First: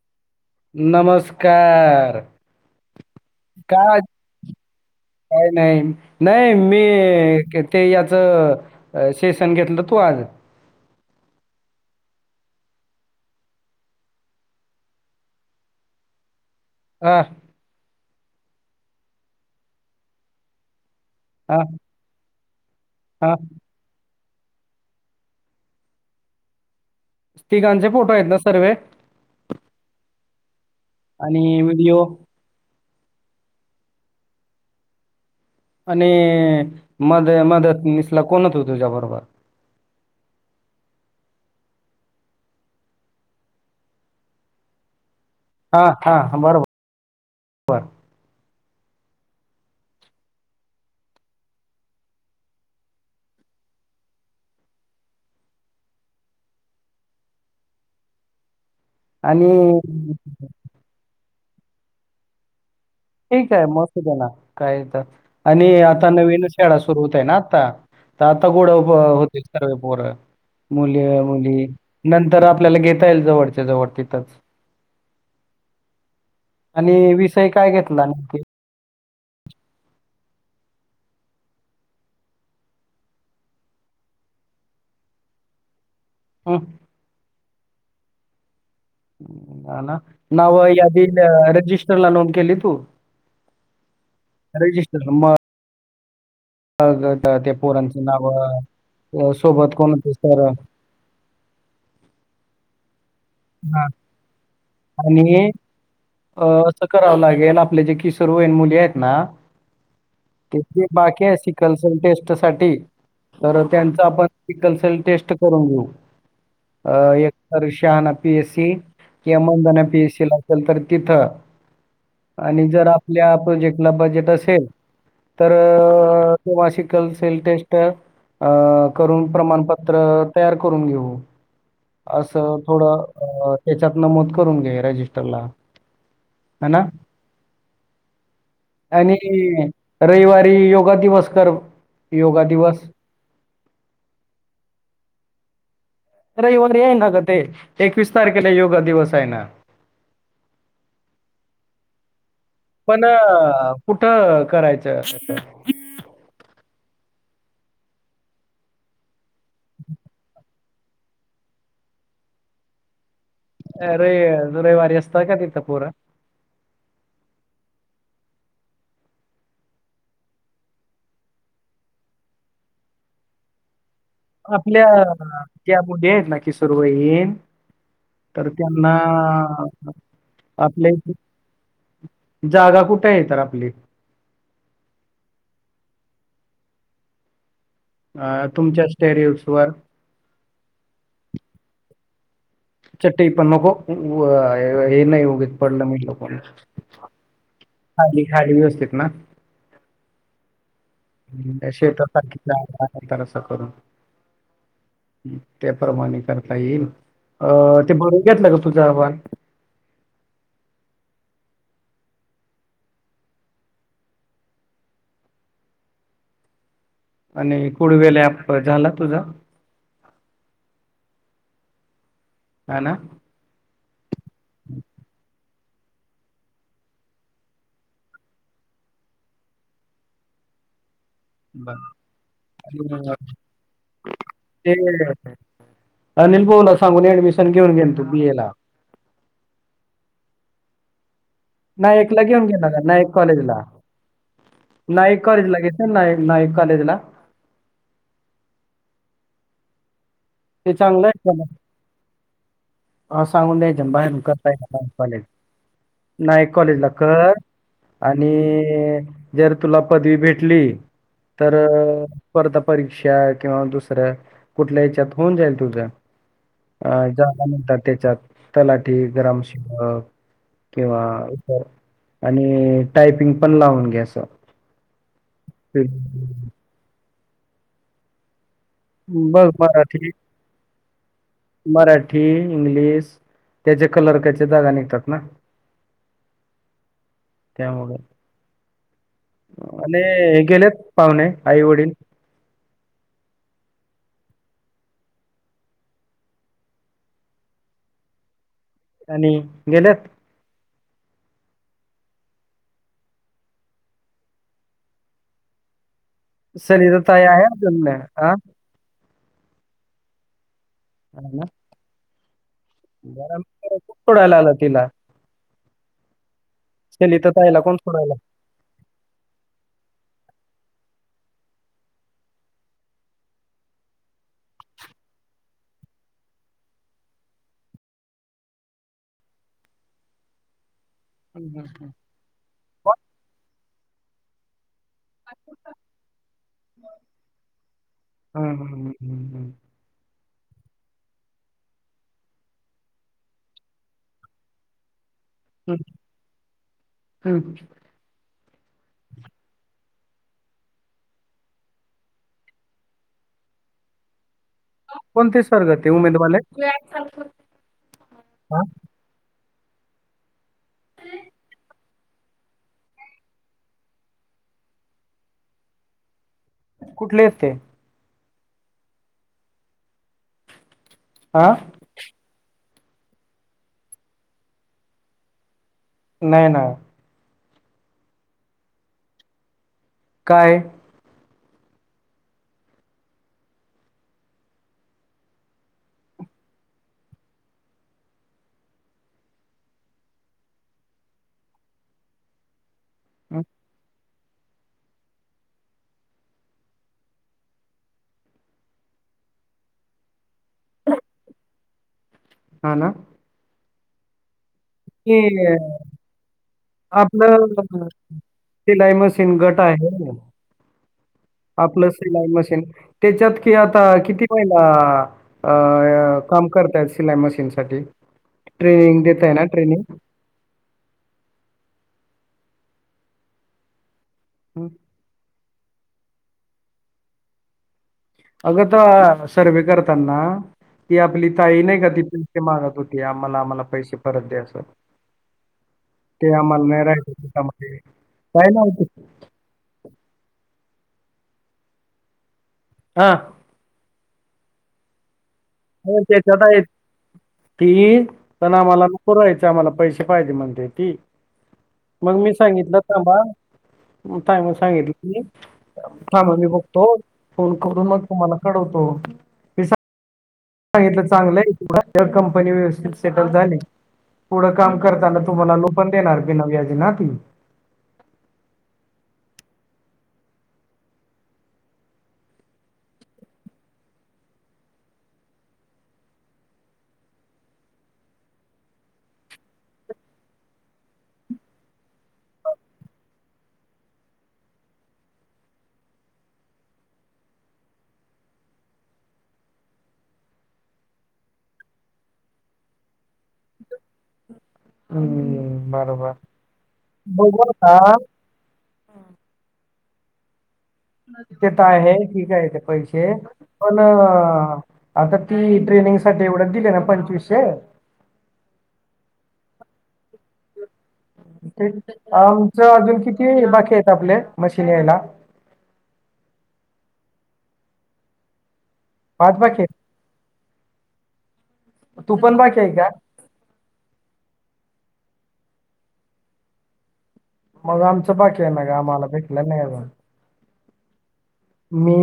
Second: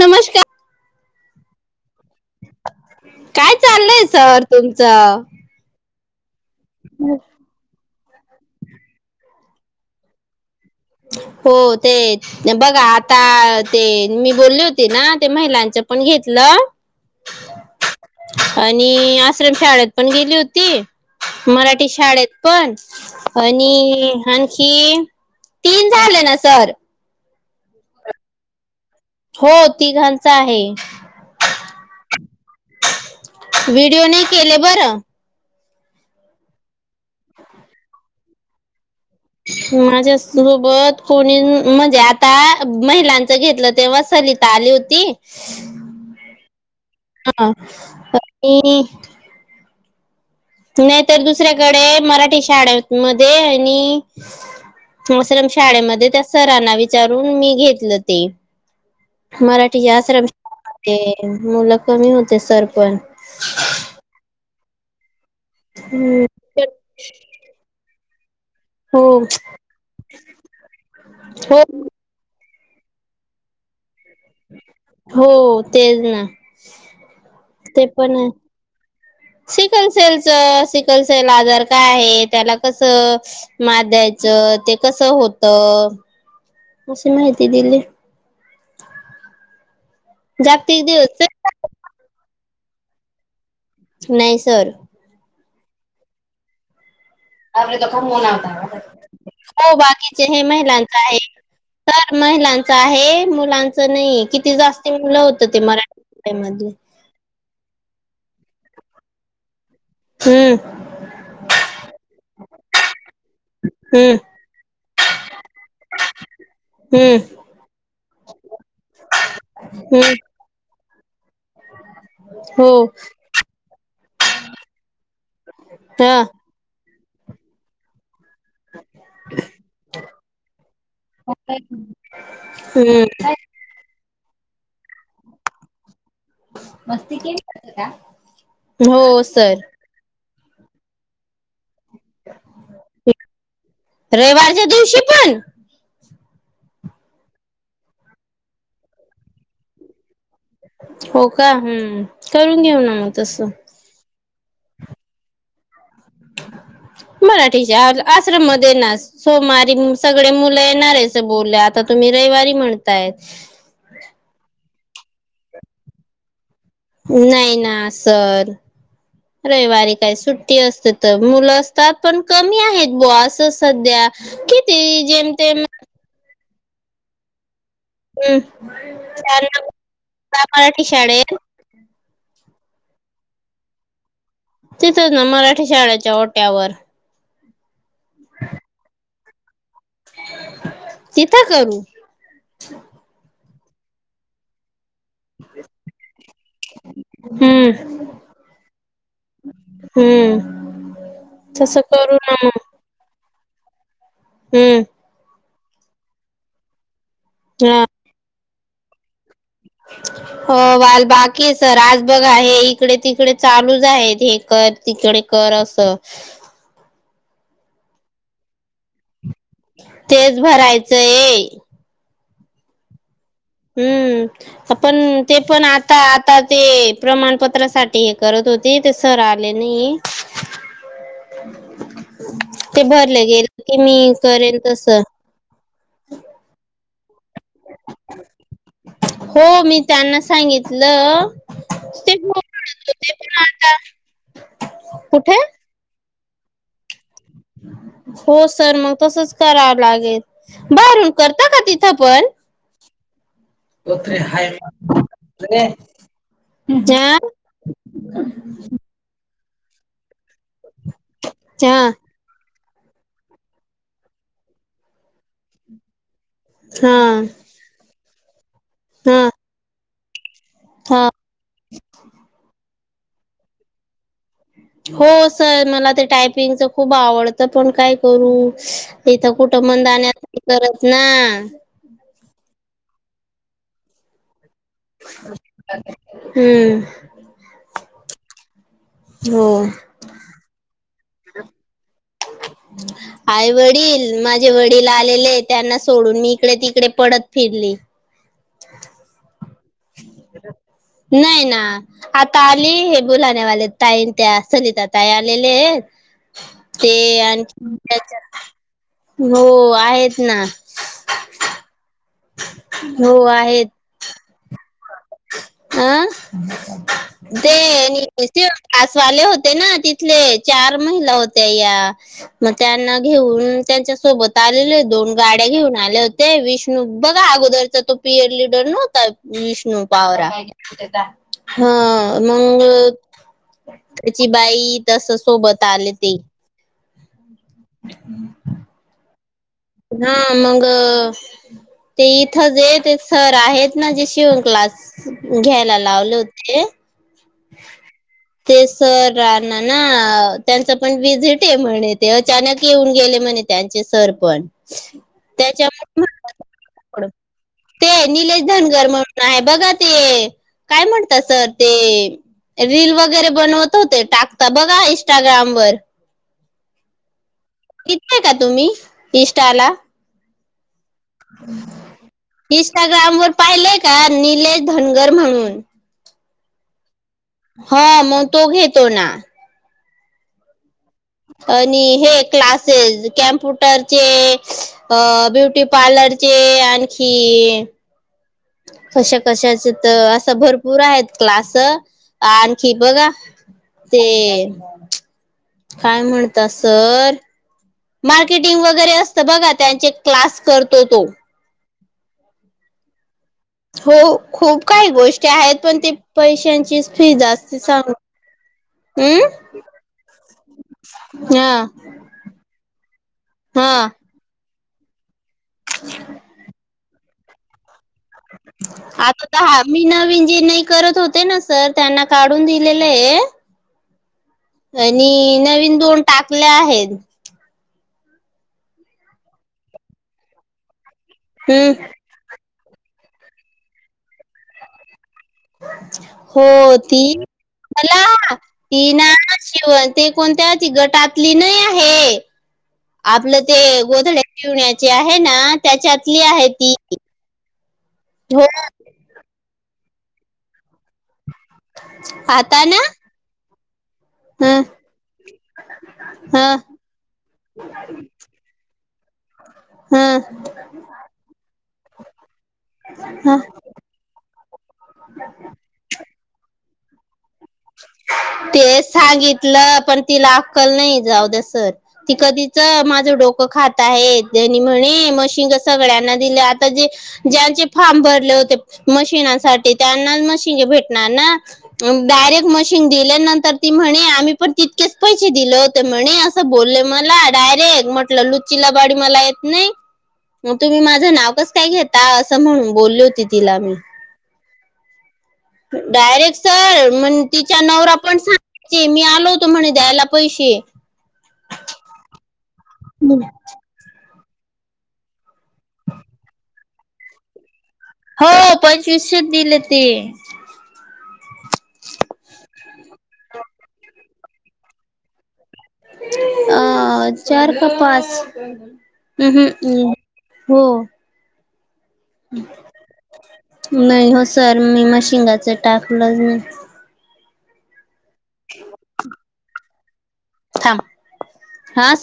नमस नमस्कार काय चाललय सर तुमचं काय नाही. नाही मी ते याचं सेशन घेतलं तू आज [unintelligible] हो ते बघा आता ते मी बोलली होते ना ते महिलांचं पण घेतलं. अं आणि आश्रम शाळेत पण गेली होती हां, मराठी शाळेत पण हां. आणि आणखी तीन झाले ना सर तिघांचे फोटो आहेत ना सर्व हो तिघांचा आहे. आणि व्हिडिओ व्हिडिओ नाही केले बरं आणि मद मदत मिसला कोण होत तुझ्या बर माझ्यासोबत होनीं म्हणजे आता महिलांचं घेतलं तेव्हा सरिता आली होती. हां, हां. बरोबर. हा ऐ नाही तर दुसऱ्याकडे मराठी शाळे मध्ये नी आश्रम शाळेमध्ये त्या सरांना विचारून मी घेतलं ते. आणि मराठीच्या आश्रम शाळेमध्ये मुलं कमी होते सर पण ठीक आहे म सूदेना काही तर आणि आता हम्म. नवीन शाळा सुरू होत आहे ना आता. आता गोड हो होतील सर्व पोर मुले हो मुली नंतर आप आपल्याला घेता येईल जवळच्या जवळ ते हो तेज ना आणि विषय काय घेतला ते सिकलसेलच सिकलसेल आजार काय आहे त्याला कसं मात द्यायच च ते कसं होत हं, अशी माहिती दिली. हा न नाव जागतिक यादीत दिवस रजिस्टरला नोंद केली तू नाही सर रजिस्टर नंबर अ ग आपला इथे खूप मुनापा हो सोबत कोणाचे बाकीचे सर हे महिलांच आहे. तर महिलांचं आहे हां मुलांचं नई किती जास्त मुलं होत ते मराठी अं शाळेमध्ये असं करावं लागेल आपले जे किशोर वइन मुली आहेत ना हम्म किती बाकी आहे सिकल्सन टेस्ट साठी तर त्यांच हम्म आपण सिकल्सन टेस्ट करून घेऊ. अ हम्म एकतर शहाणा पीएस या मुदीला हम्म पीएस सी ला केलत त तिथं. आणि हो जर आपल्या प्रोजेक्टला बजेट असेल तर हा ते मासिक टेल सेल टेस्ट अ करून प्रमाणपत्र तयार करून घेऊ. असं हम्म थोडं त्याच्यात नमद करून घे ह्या रजिस्टरला है ना? मस्ती केली होती का आणि हो सर रविवारी योगा दिवस करु ह रविवारच्या दिवशी पण रविवारी रहींना ग ते एकवीस तारखेला योगा दिवस आहे ना हो का हम्म करून घेऊ ना पण मग तसं कुठं करायचं अस्त ते सु मराठीच्या आश्रममध्ये ना सोमवारी सगळे मुलं येणार आहेच बोलले आता तुम्ही रविवारी म्हणतायत अरे रवि रविवारी असता का तिथं पूरा नाही ना सर, रविवारी काय सुट्टी असते तर मुलं असतात पण कमी आहेत बॉ अस सध्या आपल्या किती जेमतेम त्या मुली आहेत ना किसर वईन हम्म तर त्यांना त्यांना मराठी आपल्या शाळेत जागा कुठे तर आपली तिथं च ना मराठी शाळेच्या ओट्यावर अ तुमच्या स्टेरियस वर तिथे करू चट्टई पण नको ओ हे नाही उग पडलं मिडल तर हम्म खाली खाली व्यवस्थिथ ना हम्म तसं करू शेतख ना मग नंतर असं करून हम्म हं, त्याप्रमाणे करता येईल अ हा ते बर घ्याेतलं ग तुझं आ्हान हो वाल बाकी सर आज बघ हे इकडे तिकडे चालूच आहेत हे तर तिकडे कर अस आणि कुड वल्या झाला तुझा तेच भरायचं ये ह ना हम्म आपण ते पण आता आता ते प्रमाणपत्रासाठी हे करत होते ते सर आले नाही ते बरर भरले [inaudible] गेले की मी करेल ते तस अनिल बोला सांड [unintelligible] हो मी त्यांना सांगितलं नाईक ते ला हो घेऊन गेल म्हणत नाईक होते पण कॉलेजला आता नाईक कुठे कॉलेजला घे नाईक नाईक कॉलेजला. हो सर मग तसच करावं लागेल. ते चांगलं बारून आहे करता का तिथं पण अ, सांगून द्यायच्या बाहेर करताय काले. नाईक कॉलेजला हा कर आणि जर तुला पदवी भेटली तर हा परीक्षा किंवा दुसऱ्या कुठल्या याच्यात होऊन जाईल तुझ्या अ हा जागा म्हणतात त्याच्यात तलाठी हा ग्रम शिलक किंवा हा इतर आणि टायपिंग पण लावून घ्याचं हो सर मला ते टायपिंगच खूप आवडतं पण काय करू तथं बघ कुठंबण जाण्या मराठी करत ना कल जागा निघतात ना हम्म त्यामुळे हो आणि हे गेलेत पाहुणे आई वडील ह आई वडील माझे वडील आलेले त्यांना सोडून मी इकडे तिकडे पडत फिरली. आणि गेलेत नाही ना आता आली हे बुलाण्यावाले ताई त्या सलिता ताई आलेले. ते सलिताताई आहे आणखी अजून हा हो आहेत ना. ह म हो म आहेत. खूप सोडायला आला तिला [unintelligible] अं सलिताताईला कोण सोडायला ते कासवाले होते ना तिथलेच चार महिला होत्या या मग त्यांना घेऊन त्यांच्या सोबत आले दोन गाड्या घेऊन आले होते विष्णू बघा अगोदरचा तो पियर लीडर नव्हता विष्णू वावरा हम्म, ह हम्म, मग त्याची बाई तस सोबत आले ते. हम् हम्म हम्म. हा मग ते इथं जे ते सर आहेत ना जे शिवण क्लास घ्यायला लावले होते. हा ते सरना ना त्यांच पण विझिट आहे म्हणे ते अचानक येऊन गेले म्हण. त्यांचे सर पण कोणते त्याच्या वर्ग ते उमेदवार आहेत ते निलेश हा? धनगर म्हणून आहे. बघा ते काय म्हणत सर ते, रील वगैरे बनवत होते टाकता बघा इंस्टाग्राम वर, कुठले आहे ते तिथय का तुम्ही इन्स्टा आला. हा इनंस्टाग्राम वर पाहिलेय का निलेश धनगर म्हणून, नाही नाही. हो मग तो घेतो ना. काय आणि हे क्लासेस कॅम्प्युटरचे, ब्युटी पार्लरचे तेचे आणखी कशा कशाच तर असं भरपूर आहेत क्लास आण फी बघ का हम्म, ते काय म्हणता सर. मार्केटिंग वगैरे असत बघा त्यांचे क्लास करतो तो. हा ना, हो खूप काही ते गोष्टी आहेत पण ते पैशांची फी जास्त सांग शिलाई मशीन हम्म गट आहे. हा आपलं सिलाई मशीन त्याच्यात कि आता हा किती महि अ काम करताय सिलाई मशीन साठी ट्रेनिंग आता देतय ना. तर हा मी ट्रेनिंग नवीन जी नाही करत होते ना सर त्यांना काढून दिलेलं आहे. आणि नवीन दोन टाकल्या आहेत. अगं तर सर्वे करताना ती आपली ताई नाही हम्म का ति पके मागत होती आम्हाला आम्हाला पैसे परत द्याचं. हो ती मला काय नव्हते ती ना शिवण ती कोणत्या गटातली नाही आहे हा आपलं ते गोधड्या शीवण्याचे आहे ना, त्याच्यातली त्याच्यात आहे य ती. ती हो पण आम्हाला पुरयेत आम्हाला पैसे पाहिजे म्हणते ती मग मी आता ना सांगितलंथांबा. काय मग ह सांगितलं. हां मग ह मी बघतो फोन करून मग तुम्हाला कळवतो. मी हम्म सांगितलं चांगलं आहे [inaudible] कंपनी व्यवस्थित सेटल ह झाली. पुढं काम करताना तुम्हाला लोन पण देणार बिना व्याजनं आ ती ते सांगितलं पण तिला अक्कल नाही जाऊद्या सर, ती कधीच माझं डो डोकं खात आहेत त्यानी म्हणे मशिन जर सगळ्यांना दिले आता जे ज्यांचे फार्म भर होते, मशीनासाठी त्यांनाच मशीन भेटणार ना, मग डायरेक्ट मशीन दिल्यानंतर ती म्हणे, आम्ही पण तितकेच पैसे दिले होते म्हणे असं बोलले मला रा डायरेक्ट म्हटलं लुच्ची लबाडी मला येत नाही? मग तुम्ही माझं नाव कसं काय घेता असं म्हणून बोलली होती तिला मी. हम डायरेक्ट सर मण तिच्या आता नवरा पण सांगाय ची मी आलो होतो म्हणे द्यायला पैसे. ते तर आहे ठीक आहे ते पैसे पण अ हा, आता ती ट्रेनिंगसाठी एवढं दिले ना पंचवीसशे हो पंचवीसशेच दिले ते. ते आमचं अजून किती बाकी आहेत आपले मशीन यायला? अ चार का पाच, हम पाच बाकी आहेत हम हो तू पण बाकी आहे का नाही हस सर मी मशिंगाचं टाकलंच ना मग आमचं बाकी आहे ना मग आम्हाला भेटणार नाही मग थां मी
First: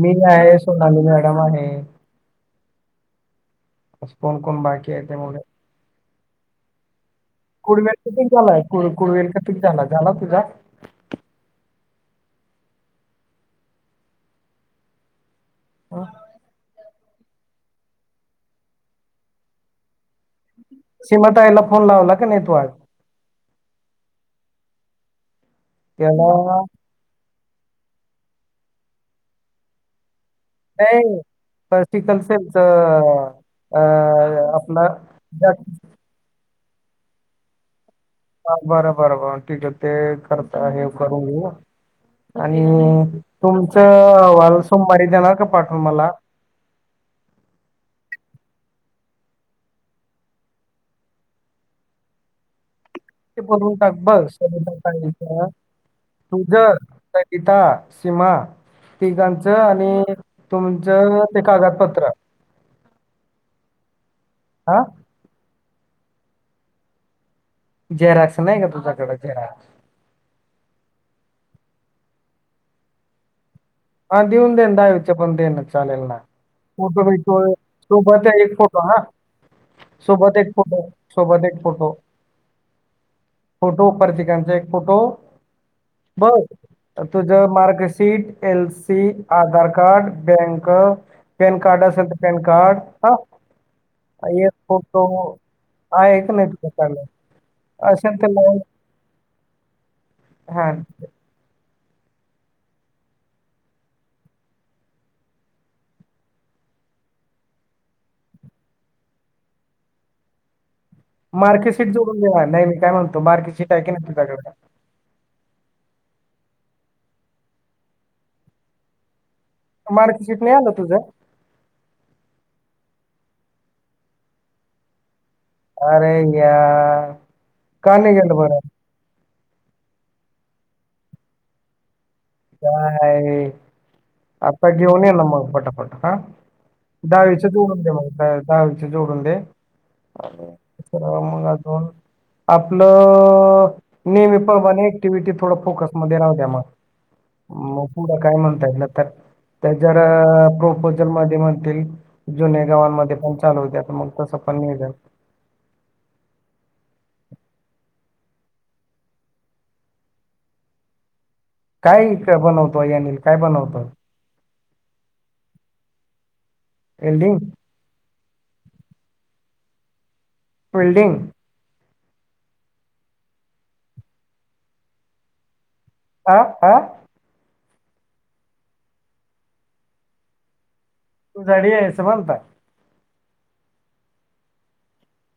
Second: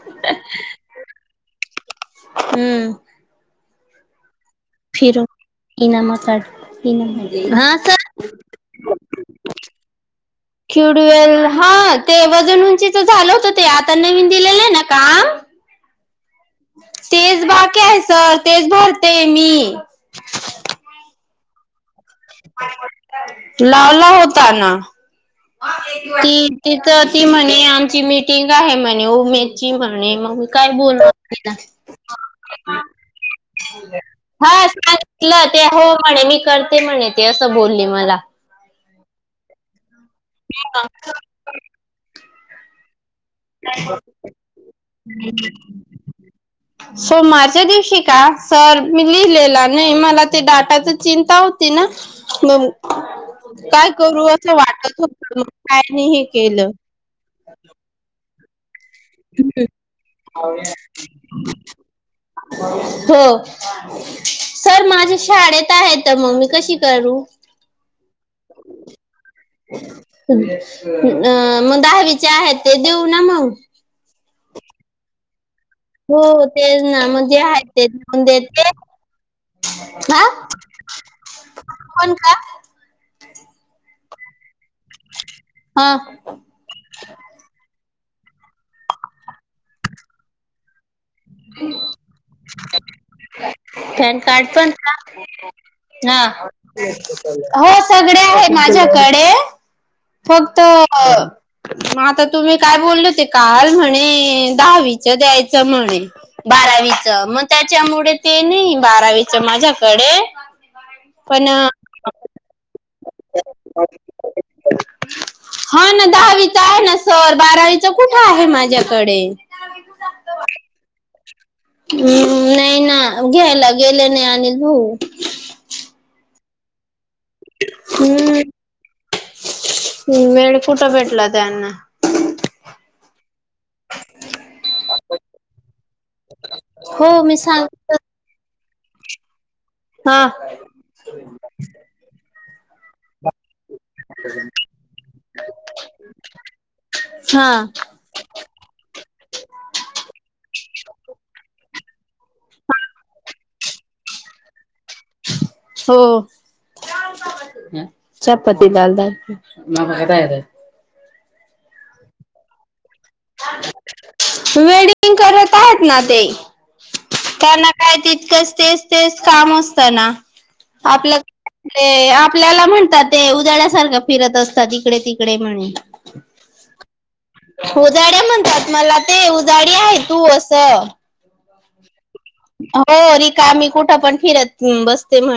मी आहे, सोनाली मॅडम आहे. हम्म [unintelligible] आहे ते फिरु मुलं किनामासाठी [inaudible] हा कुडवेल किती सर, झालाय कुड कुडवेल किती झाला झाला तुझा ख्युडवेल हा ते वजन उंचीचं झालं होतं ते आता नवीन दिलेलं आहे ना काम हो तेच बाकी आहे सर तेच भरते मी. सीमा ताईला फोन लावला का नाही तू आज लावला होता ना. ती त्याला तिथं ती म्हणे आमची मिटिंग आहे म्हणे उमेची म्हणे मग काय बोलणार नाही तिला स्पिकल सेटचं हा सांगितलं, ते जाती- हो म्हणे मी करते म्हणे ते असं बोलली मला हा बरं बरं बर ठीक आहे ते करता हे करून घेऊ आणि तुमचं अहवाल सोमवारी देणार का पाठून मला? सोमारच्या दिवशी का? सर मी लिहिलेला नाही मला ते डाटाचं चिंता होती ना म [unintelligible] [inaudible] टाक बघ तुझ होत मग काय नाही हे केलं संगीता, सीमा तिघांचं आणि तुमचं ते कागदपत्रं हो, हा सर माझ्या शाळेत आहेत तर म मी कशी करू? झेराक्स नाही का तुझ्याकडे जेराक्स? अ मग दहावीचे आहेत ते देऊ ना मग? हा देऊन दे ना दहावीचे पण दे ना चालेल ना, हो तेच फोटो ना मग जे बिटो आहे ते लिहून सोबत एक देते. फोटो हा हा सोबत एक फोटो सोबत एक फोटो, पण का? फोटो परत [inaudible] एक फोटो हा बर तुझं marksheet - L C, Aadhaar card, bank PAN card असेल तर पॅन कार्ड हा पॅन कार्ड एक पण का फोटो आहे हा का नाही तुझ्याकडे हो सगळे असेल तर आहे लावून माझ्याकडे फक्त हा मग आता तुम्ही काय बोलले होते काल म्हणे दहावीच द्यायचं म्हणे बारावीच मग त्याच्यामुळे ते नाही बारावीच माझ्याकडे पण अ, मार्कीेशीीट जोडून घे नाही मी काय म्हणतो मार्कीेशीीट आहे की नाही तुझ्याकड हा ना दहावीचा आहे ना सर बारावीचा कुठे आहे माझ्याकडे मार्कशीीट नाही आलं तुझं हम् नाही ना घ्यायला गेलं नाही अनिल भाऊ आरे यार का नाही गेलं बर ह् वेळ कुठं भेटला त्यांना काय आता घेऊन ये ना मग फटाफट हा हो मी दहावीच जोडून दे सांगितलं मला दहावीच्या जोडून दे हा मग अजून आपलं नेहमी पण क्टिव्हटी थोड फोकसमध्येध्ये राह त्या मग हा मग पुढं काय म्हणता येईल तर त्या जला प्रोपोजल मध्ये म्हणतील जुने गावांमध्ये पण चालू होते्या मग तसं पण नाही जा हो चहा पती लाल द म पघ काय बनवतो अनिल काय बनवतो वेडिंग करत आहेत ना ते बिल्डिंग त्यांना काय तितकंच तेच तेच काम असतं ना आपल्या फिल्डिंग ते आपल्याला म्हणतात ते उजळ्यासारखं फिरत असतात इकडे तिकडे म्हणे आह आा उजाड्या म्हणतात मला ते उजाडी आहे तू असं. तू जाडीस. हो रिका आम्ही कुठं पण फिरत बसते म्हण.